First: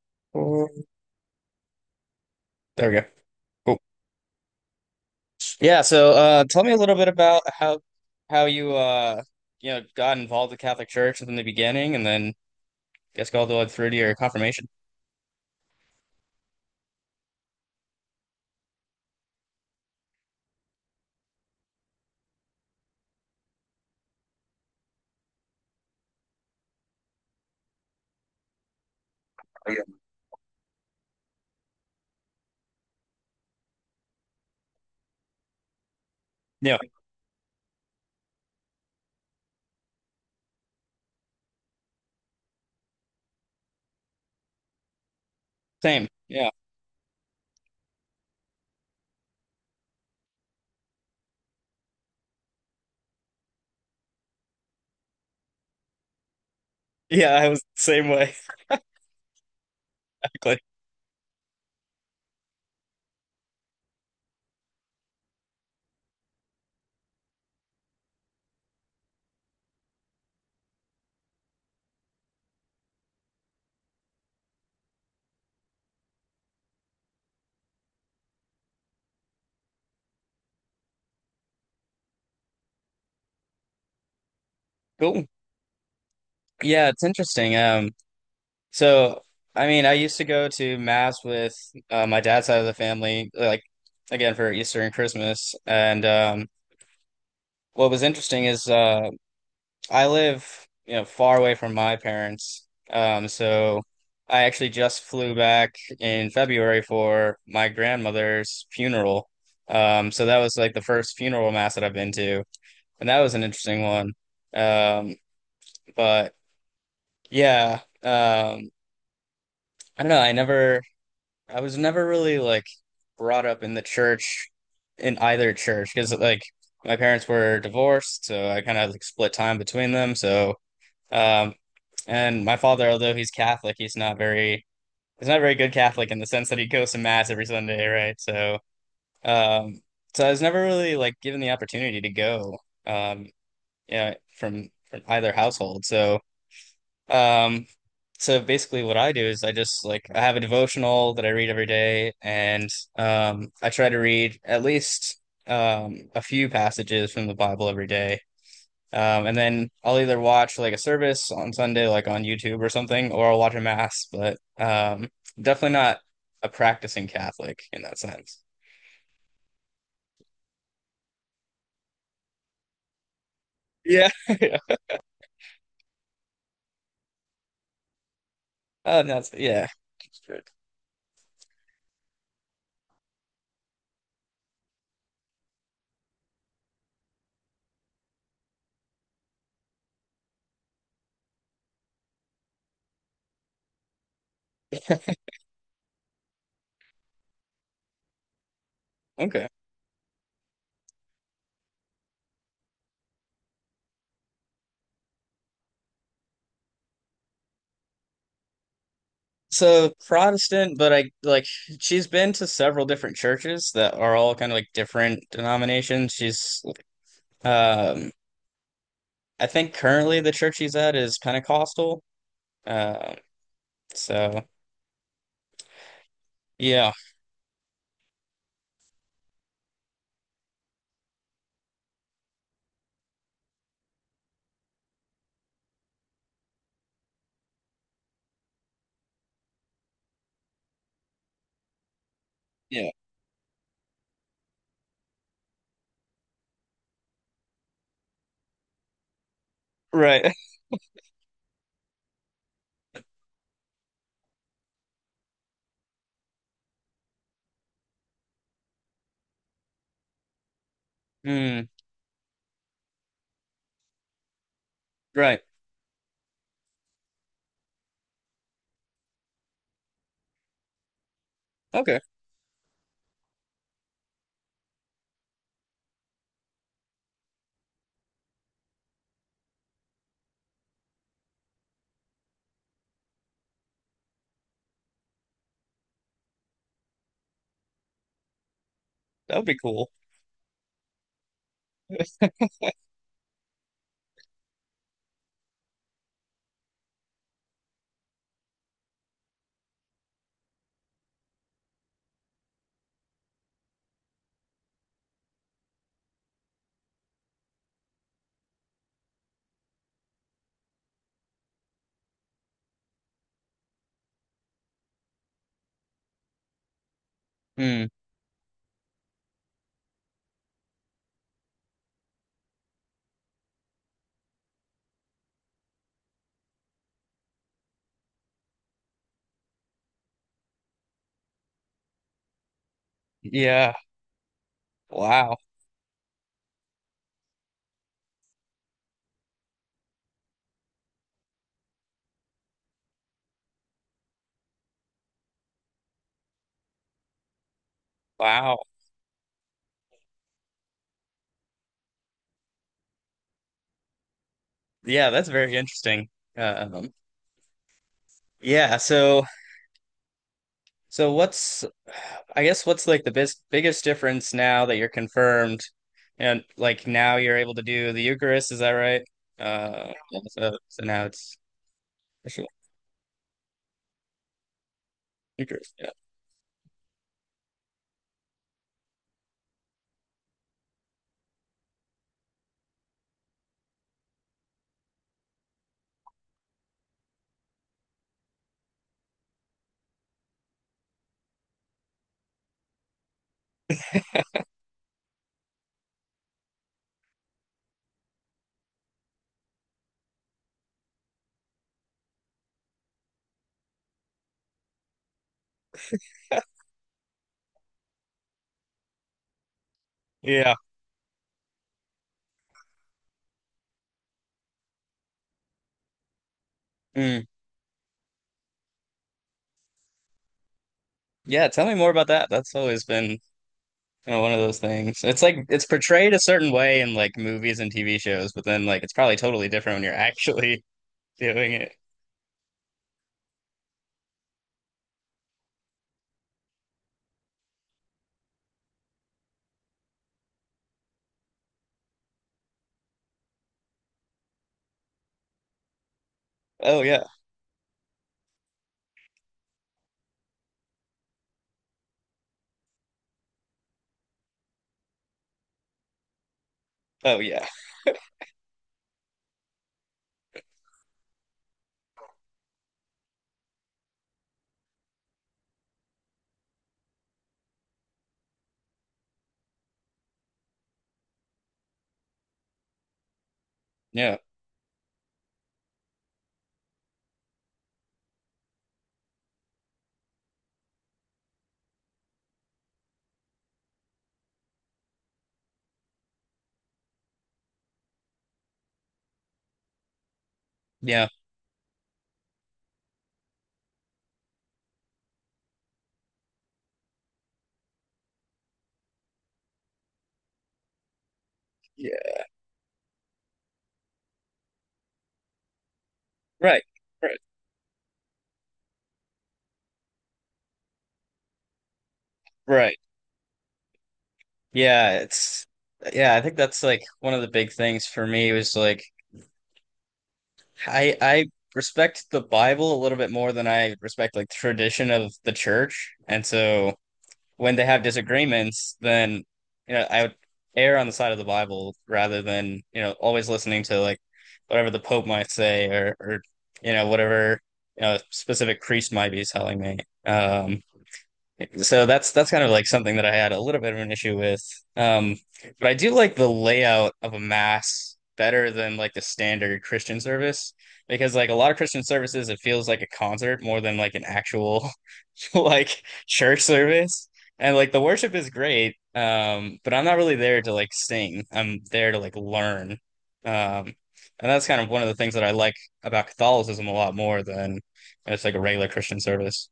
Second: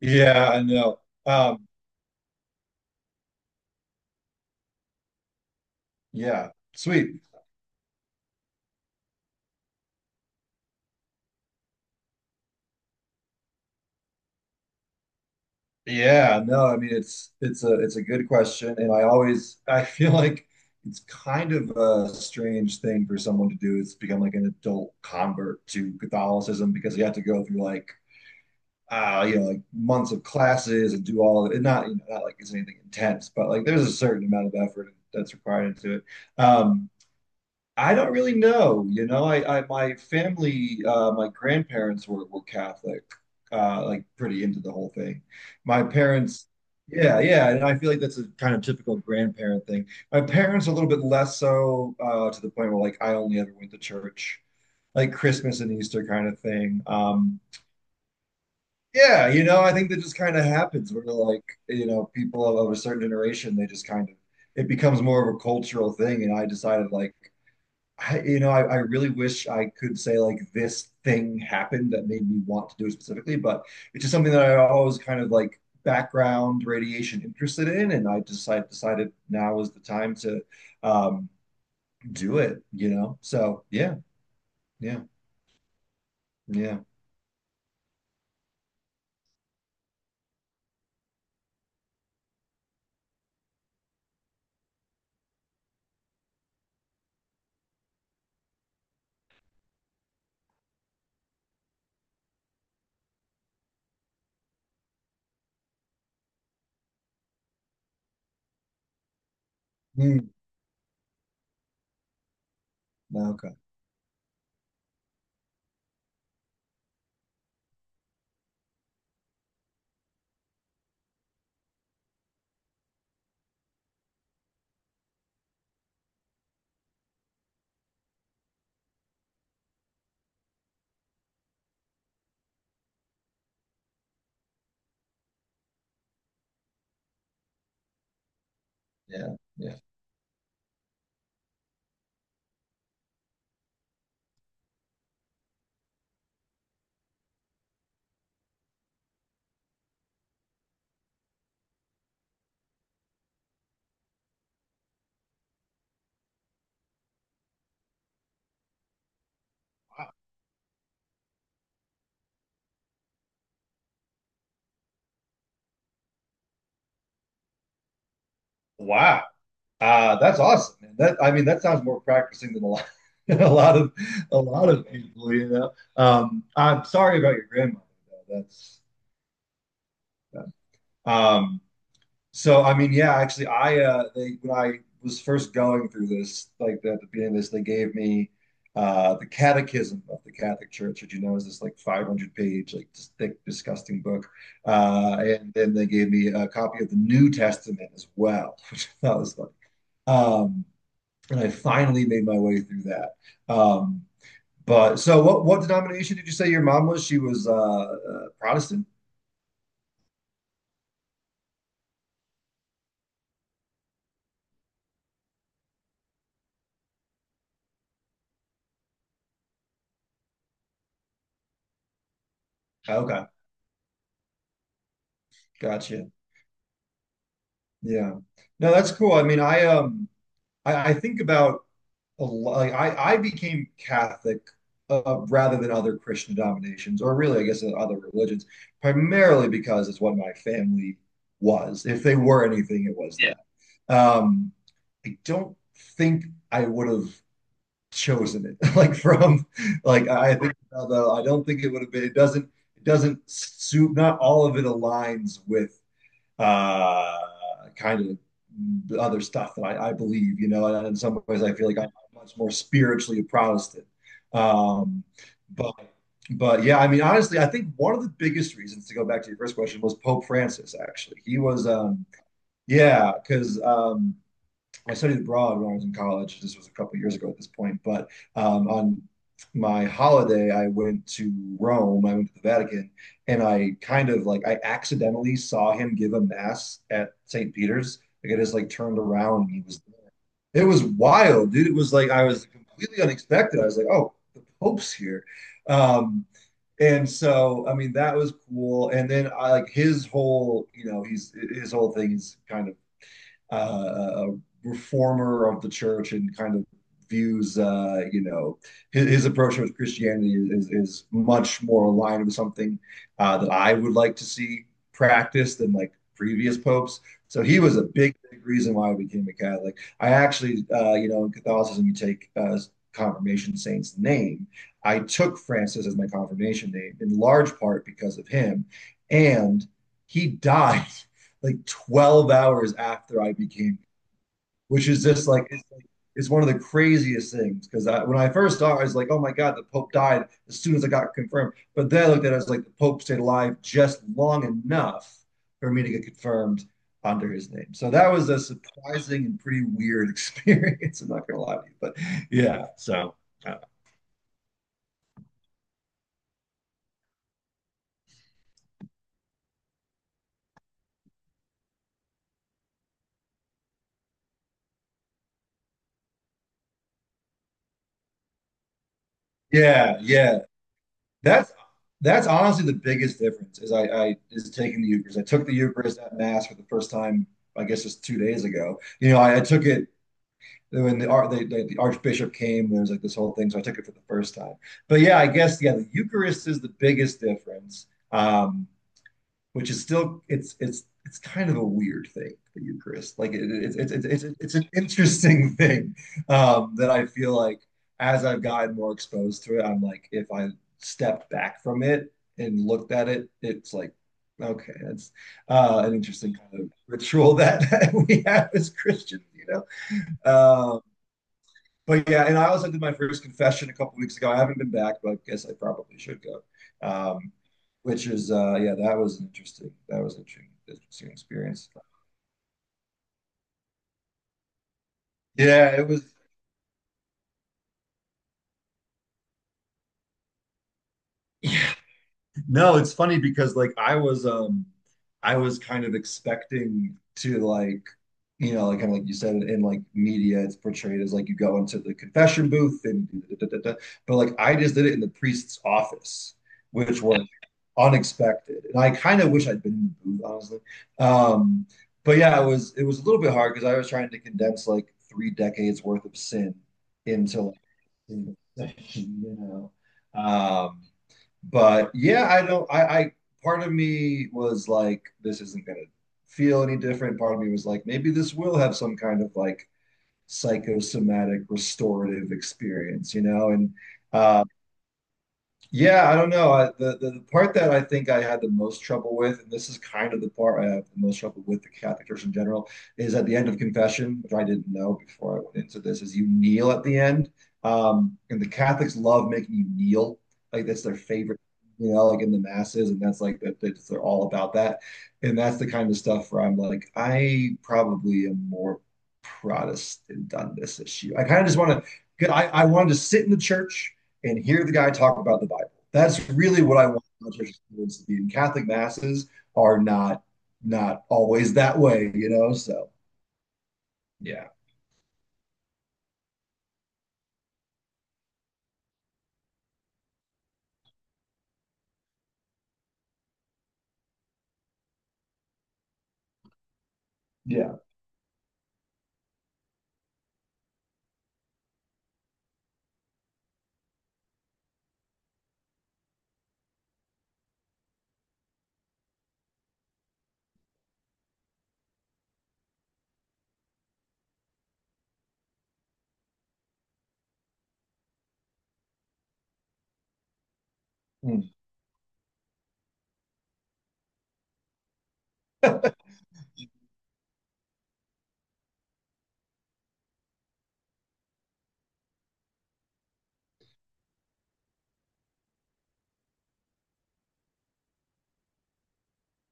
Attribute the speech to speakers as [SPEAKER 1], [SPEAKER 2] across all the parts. [SPEAKER 1] Yeah, I
[SPEAKER 2] Mm,
[SPEAKER 1] know. Um,
[SPEAKER 2] there we go. Cool. Yeah, so
[SPEAKER 1] yeah,
[SPEAKER 2] tell me a little bit
[SPEAKER 1] sweet.
[SPEAKER 2] about how you you know got involved with the Catholic Church from the beginning, and then I guess all the way through to your confirmation.
[SPEAKER 1] Yeah, no, I mean it's a good question, and I always I feel like it's kind of a strange thing for someone to do is become like an adult convert to Catholicism because you have to go through like you know like
[SPEAKER 2] Oh, yeah.
[SPEAKER 1] months of classes and do all of it. Not you know not like it's anything intense, but like there's a certain amount of effort that's required into it.
[SPEAKER 2] Yeah,
[SPEAKER 1] Um, I don't really know. You know, I, my family, my grandparents were Catholic, like pretty into the whole thing. My
[SPEAKER 2] same.
[SPEAKER 1] parents,
[SPEAKER 2] Yeah,
[SPEAKER 1] yeah, yeah, and I feel like that's a kind of typical grandparent thing. My parents are a little bit less so, to the point where like I only ever went to church, like Christmas and Easter kind of thing.
[SPEAKER 2] yeah, I was the same way.
[SPEAKER 1] Yeah, you know, I think that just kind of
[SPEAKER 2] Exactly.
[SPEAKER 1] happens where like, you know, people of a certain generation, they just kind of it becomes more of a cultural thing, and I decided like. You know, I really wish I could say like this thing happened that made me want to do it specifically, but it's just something that I always kind of like background radiation interested in, and I decided now is the time to um, do it, you know? So yeah, yeah,
[SPEAKER 2] Cool.
[SPEAKER 1] yeah.
[SPEAKER 2] Yeah, it's interesting. So I mean, I used to go to mass with my dad's side of the family, like again for Easter and Christmas, and what was interesting is. I live, you know, far away from my parents. So I actually just flew back in February for my grandmother's funeral. Um,
[SPEAKER 1] Hmm.
[SPEAKER 2] so that was like the first funeral mass that I've been to, and that was an
[SPEAKER 1] Okay.
[SPEAKER 2] interesting one. Um, but yeah, um, I don't know. I was never really like brought up in the church, in either church, because like my parents were divorced, so I kind of like split time between them. Um, And my father, although he's Catholic, he's not very he's not a very good Catholic in the sense that he goes to mass every Sunday, right?
[SPEAKER 1] Yeah,
[SPEAKER 2] Um,
[SPEAKER 1] yeah.
[SPEAKER 2] so I was never really like given the opportunity to go, um, yeah, from either household. Um, so basically, what I do is I just like I have a devotional that I read every day, and I try to read at least a few passages from the Bible every day. And then I'll
[SPEAKER 1] Wow.
[SPEAKER 2] either watch like a service on Sunday, like on YouTube or something, or I'll watch a mass, but definitely not a practicing Catholic in that sense.
[SPEAKER 1] Wow. That's awesome, man. That I mean, that sounds more practicing than a lot, a lot of
[SPEAKER 2] Yeah.
[SPEAKER 1] a lot
[SPEAKER 2] Yeah.
[SPEAKER 1] of people, you know. I'm sorry about your grandmother, though. That's
[SPEAKER 2] Oh, that's yeah. Good.
[SPEAKER 1] Um, so I mean, yeah, actually, I they when I was first going through this, like at the beginning of this, they gave me the Catechism of the Catholic Church, which you know is this like 500-page, like just thick, disgusting book. And then they gave me a copy of the New Testament as well, which I thought was
[SPEAKER 2] Okay.
[SPEAKER 1] funny. Um, and I finally made my way through that. Um, but so, what denomination did you say your mom was? She was Protestant.
[SPEAKER 2] So Protestant, but I like she's been to several different churches that are all kind of like different denominations. She's um I think currently the church she's at is Pentecostal. Um,
[SPEAKER 1] Okay,
[SPEAKER 2] so
[SPEAKER 1] gotcha.
[SPEAKER 2] yeah.
[SPEAKER 1] Yeah. No, that's cool. I mean, I I think about a lot like I became Catholic rather than other Christian denominations, or really, I guess, other religions, primarily because it's what my family was. If they were anything,
[SPEAKER 2] Yeah.
[SPEAKER 1] it was Yeah. that. I don't think I would have chosen it. Like from like
[SPEAKER 2] Right.
[SPEAKER 1] I think about the, I don't think it would have been. It doesn't. It doesn't suit. Not all of it aligns with uh, kind of other stuff that I believe, you know, and in some ways I feel
[SPEAKER 2] Mm,
[SPEAKER 1] like I'm much more spiritually a Protestant. Um,
[SPEAKER 2] right.
[SPEAKER 1] but but yeah, I mean, honestly, I think one of the biggest reasons to go back to your first question was Pope Francis, actually. He was
[SPEAKER 2] Okay.
[SPEAKER 1] yeah, because I studied abroad when I was in college. This was a couple of years ago at this point, but on my holiday, I went to Rome. I went to the Vatican, and I kind of like I accidentally saw him give a mass at St. Peter's. Like I just like turned
[SPEAKER 2] That
[SPEAKER 1] around
[SPEAKER 2] would
[SPEAKER 1] and
[SPEAKER 2] be
[SPEAKER 1] he was
[SPEAKER 2] cool.
[SPEAKER 1] there. It was wild, dude. It was like I was completely unexpected. I was like, oh, the Pope's here. Um, and so I mean that was cool. And then I like his whole, you know, he's his whole thing is kind of uh, reformer of the church and kind of views you know his approach with Christianity is much more aligned with something that I would like to see practiced than like previous popes. So he was a
[SPEAKER 2] Hmm.
[SPEAKER 1] big, big reason why I became a Catholic. I actually you know in Catholicism you take confirmation saint's name. I took Francis as my confirmation name in large part because of him, and he died. Like 12 hours after I
[SPEAKER 2] Yeah.
[SPEAKER 1] became, which is just
[SPEAKER 2] Wow.
[SPEAKER 1] like, it's one of the craziest things. Because I, when I first started, I was like, oh my God, the Pope died as soon as I got confirmed. But then I looked at it as like the Pope stayed alive just long enough for me to get confirmed under his name. So that was a
[SPEAKER 2] Wow.
[SPEAKER 1] surprising and pretty weird experience. I'm not going to lie to you, but yeah. So uh,
[SPEAKER 2] Yeah, that's very interesting. Um, yeah, so so what's I guess what's like the bis biggest difference now that you're confirmed and like now you're able to do the Eucharist, is that right?
[SPEAKER 1] yeah,
[SPEAKER 2] Yeah,
[SPEAKER 1] yeah.
[SPEAKER 2] so now it's
[SPEAKER 1] That's that's
[SPEAKER 2] official
[SPEAKER 1] honestly the biggest difference is I is taking the Eucharist. I took the
[SPEAKER 2] Eucharist. Yeah.
[SPEAKER 1] Eucharist at Mass for the first time, I guess just 2 days ago. You know, I took it when the Archbishop came. There was like this whole thing, so I took it for the first time. But yeah, I guess yeah, the Eucharist is the biggest difference. Um, which is still it's kind of a weird thing, the Eucharist. Like it's an interesting thing that I feel like as I've gotten more exposed to it, I'm like, if I stepped back from it and looked at it, it's like, okay, that's an interesting kind of ritual that, that we have as Christians, you know?
[SPEAKER 2] Yeah.
[SPEAKER 1] Uh, but yeah, and I also did my first confession a couple of weeks ago. I haven't been back, but I guess I probably should go.
[SPEAKER 2] Mm.
[SPEAKER 1] Um, which is yeah, that was interesting. That was an interesting, interesting
[SPEAKER 2] Yeah, tell
[SPEAKER 1] experience.
[SPEAKER 2] me more about that. That's always been, you know, one of those things. It's like it's
[SPEAKER 1] Yeah, it was.
[SPEAKER 2] portrayed a certain way in like movies and TV shows, but then like it's probably totally different when you're actually doing it.
[SPEAKER 1] Yeah, no, it's funny because like I was kind of expecting to like you know like kind of like you said in like media it's portrayed as like you go into the confession booth and da, da, da, da, but like I just did it in the priest's office
[SPEAKER 2] Oh
[SPEAKER 1] which
[SPEAKER 2] yeah.
[SPEAKER 1] was unexpected and I kind of wish I'd been in the booth honestly um but yeah it was a little bit hard because I was trying to condense like three decades worth of sin
[SPEAKER 2] Oh
[SPEAKER 1] into
[SPEAKER 2] yeah.
[SPEAKER 1] like in the session, you know. Um, but yeah, I don't. I, part of me was like, this isn't gonna feel any different. Part of me was like, maybe this will have some kind of like psychosomatic restorative experience, you know. And
[SPEAKER 2] Yeah.
[SPEAKER 1] uh, yeah, I don't know. I, the part that I think I had the most trouble with, and this is kind of the part I have the most trouble with the Catholic Church in general, is at the end of confession, which I didn't know before I went into this, is you kneel at the end. And the Catholics love making you kneel. Like that's their
[SPEAKER 2] Yeah.
[SPEAKER 1] favorite, you know, like in the masses, and that's like they're all about that. And that's the kind of stuff where I'm like, I probably am more Protestant on this issue. I kind of just want
[SPEAKER 2] Yeah.
[SPEAKER 1] to, I wanted to sit in the church and hear the guy talk about the Bible. That's really
[SPEAKER 2] Right.
[SPEAKER 1] what I want
[SPEAKER 2] Right.
[SPEAKER 1] my church experience to be. And Catholic masses are not not always that way, you know.
[SPEAKER 2] Right.
[SPEAKER 1] So yeah,
[SPEAKER 2] Yeah, it's yeah, I think that's like one of the big things for me was like I respect the Bible a little bit more than I respect like tradition of the church. And so when they
[SPEAKER 1] yeah,
[SPEAKER 2] have disagreements, then, you know, I would err on the side of the Bible rather than, you know, always listening to like whatever the Pope might say, or you know, whatever, you know, a specific priest might be telling me. Um So that's kind of like something that I had a little bit of an issue with. Um, but I do like the layout of a mass better than like the standard Christian service, because like a lot
[SPEAKER 1] Mm.
[SPEAKER 2] of Christian services it feels like a concert more than like an actual like church service. And like the worship is great, but I'm not really there to like sing. I'm there to like learn. Um, and that's kind of one of the things that I like about Catholicism a lot more than it's like a regular Christian service.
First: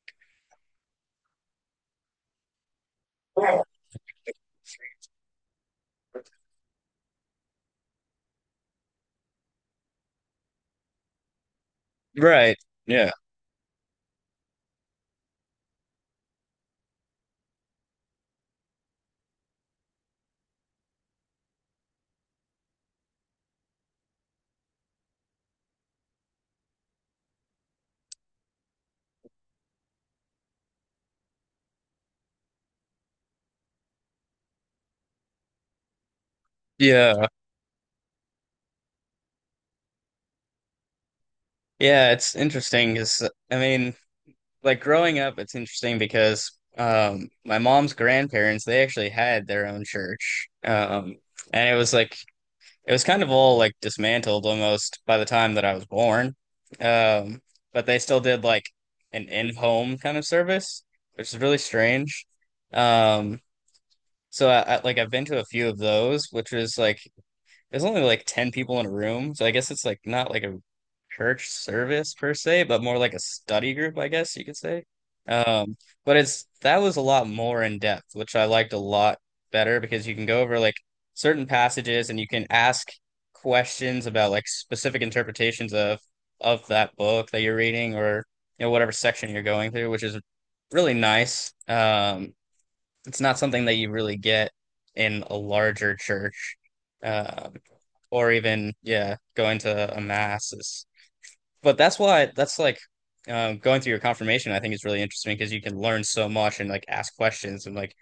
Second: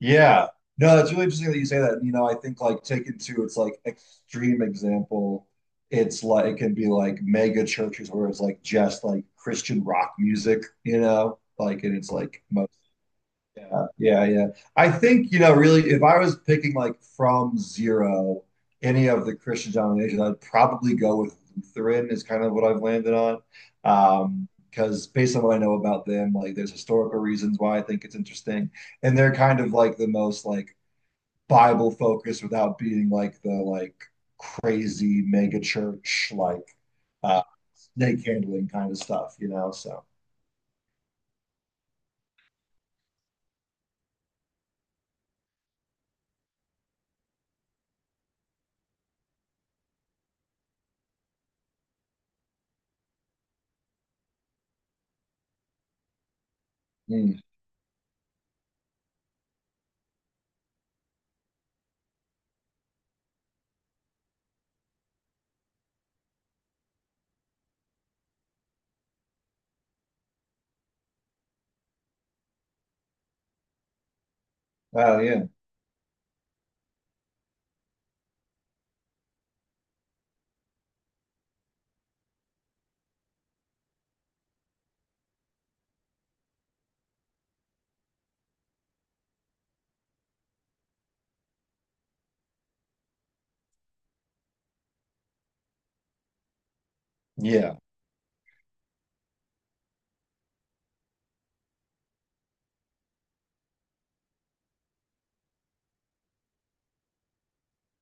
[SPEAKER 1] yeah. No, that's really interesting that you say that. You know, I think like taken to its like extreme example, it's like it can be like mega churches where it's like just like Christian rock music, you know, like and it's like
[SPEAKER 2] Right.
[SPEAKER 1] most.
[SPEAKER 2] Yeah.
[SPEAKER 1] Yeah, yeah, yeah. I think, you know, really, if I was picking like from zero any of the Christian denominations, I'd probably go with Lutheran is kind of what I've landed on. Because based on what I know about them, like there's historical reasons why I think it's interesting. And they're kind of like the most like Bible focused without being like the like crazy mega church, like
[SPEAKER 2] Yeah,
[SPEAKER 1] uh snake handling kind of stuff, you know. So
[SPEAKER 2] yeah, it's interesting because I mean, like growing up, it's interesting because my mom's grandparents, they actually had their own church. And it was like it was kind of all like dismantled almost by the time that I was born.
[SPEAKER 1] mm.
[SPEAKER 2] Um but they still did like an in-home kind of service, which is really strange. Um so I've been to a few of those, which is like there's only like 10 people in a room. So I guess it's like not like a church service per se, but more like a study group, I guess you could say.
[SPEAKER 1] Oh yeah.
[SPEAKER 2] Um, but it's That was a lot more in depth, which I liked a lot better because you can go over like certain passages and you can ask questions about like specific interpretations of that book that you're reading or, you know, whatever section you're going through, which is really nice. It's not something that you really get in a larger church. Um,
[SPEAKER 1] Yeah.
[SPEAKER 2] or even yeah, going to a mass is. But that's why, that's like, going through your confirmation I think is really interesting because you can learn so much and like ask questions and like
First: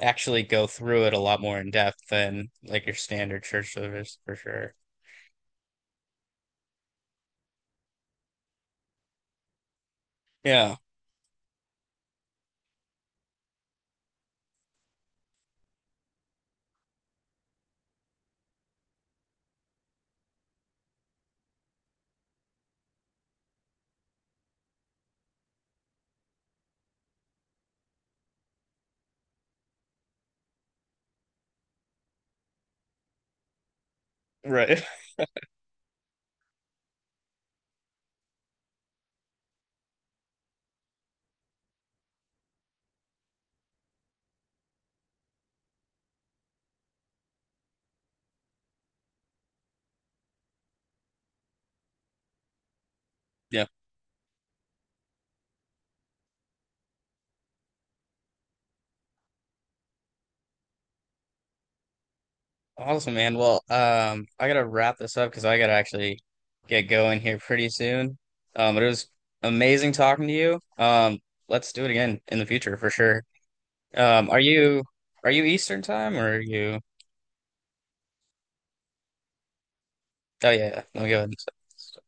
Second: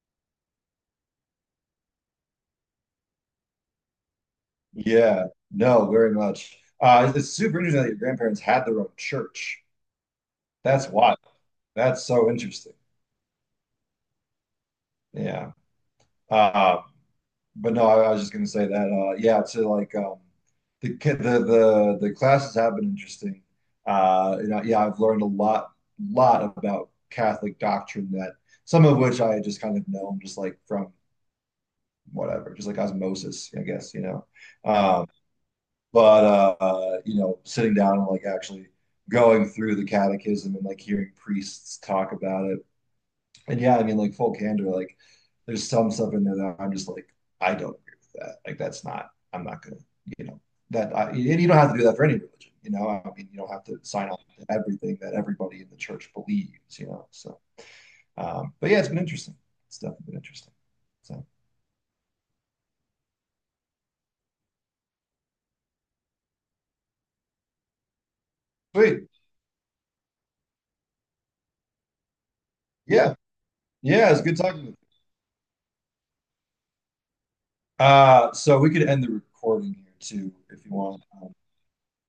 [SPEAKER 2] actually go through it a lot more in depth than like your standard church service for sure.
[SPEAKER 1] Yeah, no, very much. It's super interesting that your grandparents had their own church.
[SPEAKER 2] Yeah.
[SPEAKER 1] That's wild. That's so interesting. Yeah. Uh, but no, I was just gonna say that. Yeah, to like the ki- the classes have been interesting. You know, yeah, I've learned a lot about Catholic doctrine that some of which I just kind of know, just like from whatever, just like osmosis, I guess, you know.
[SPEAKER 2] Right.
[SPEAKER 1] Um, but you know, sitting down and like actually going through the catechism and like hearing priests talk about it. And yeah, I mean, like full candor, like there's some stuff in there that I'm just like, I don't agree with that. Like that's not, I'm not gonna, you know, that I, and you don't have to do that for any religion, you know. I mean, you don't have
[SPEAKER 2] Yeah.
[SPEAKER 1] to sign on to everything that everybody in the church believes, you know. So, but yeah, it's been interesting. It's definitely been interesting. So
[SPEAKER 2] Awesome, man. Well, I gotta wrap this up because I gotta actually get going here pretty soon. But it
[SPEAKER 1] sweet,
[SPEAKER 2] was amazing talking to you. Let's do it again in the future for
[SPEAKER 1] yeah,
[SPEAKER 2] sure.
[SPEAKER 1] yeah, it's
[SPEAKER 2] Um,
[SPEAKER 1] good
[SPEAKER 2] are
[SPEAKER 1] talking to you.
[SPEAKER 2] you are you Eastern time, or are you?
[SPEAKER 1] So we could end the recording here too
[SPEAKER 2] Oh
[SPEAKER 1] if
[SPEAKER 2] yeah,
[SPEAKER 1] you
[SPEAKER 2] yeah.
[SPEAKER 1] want.
[SPEAKER 2] No, go ahead.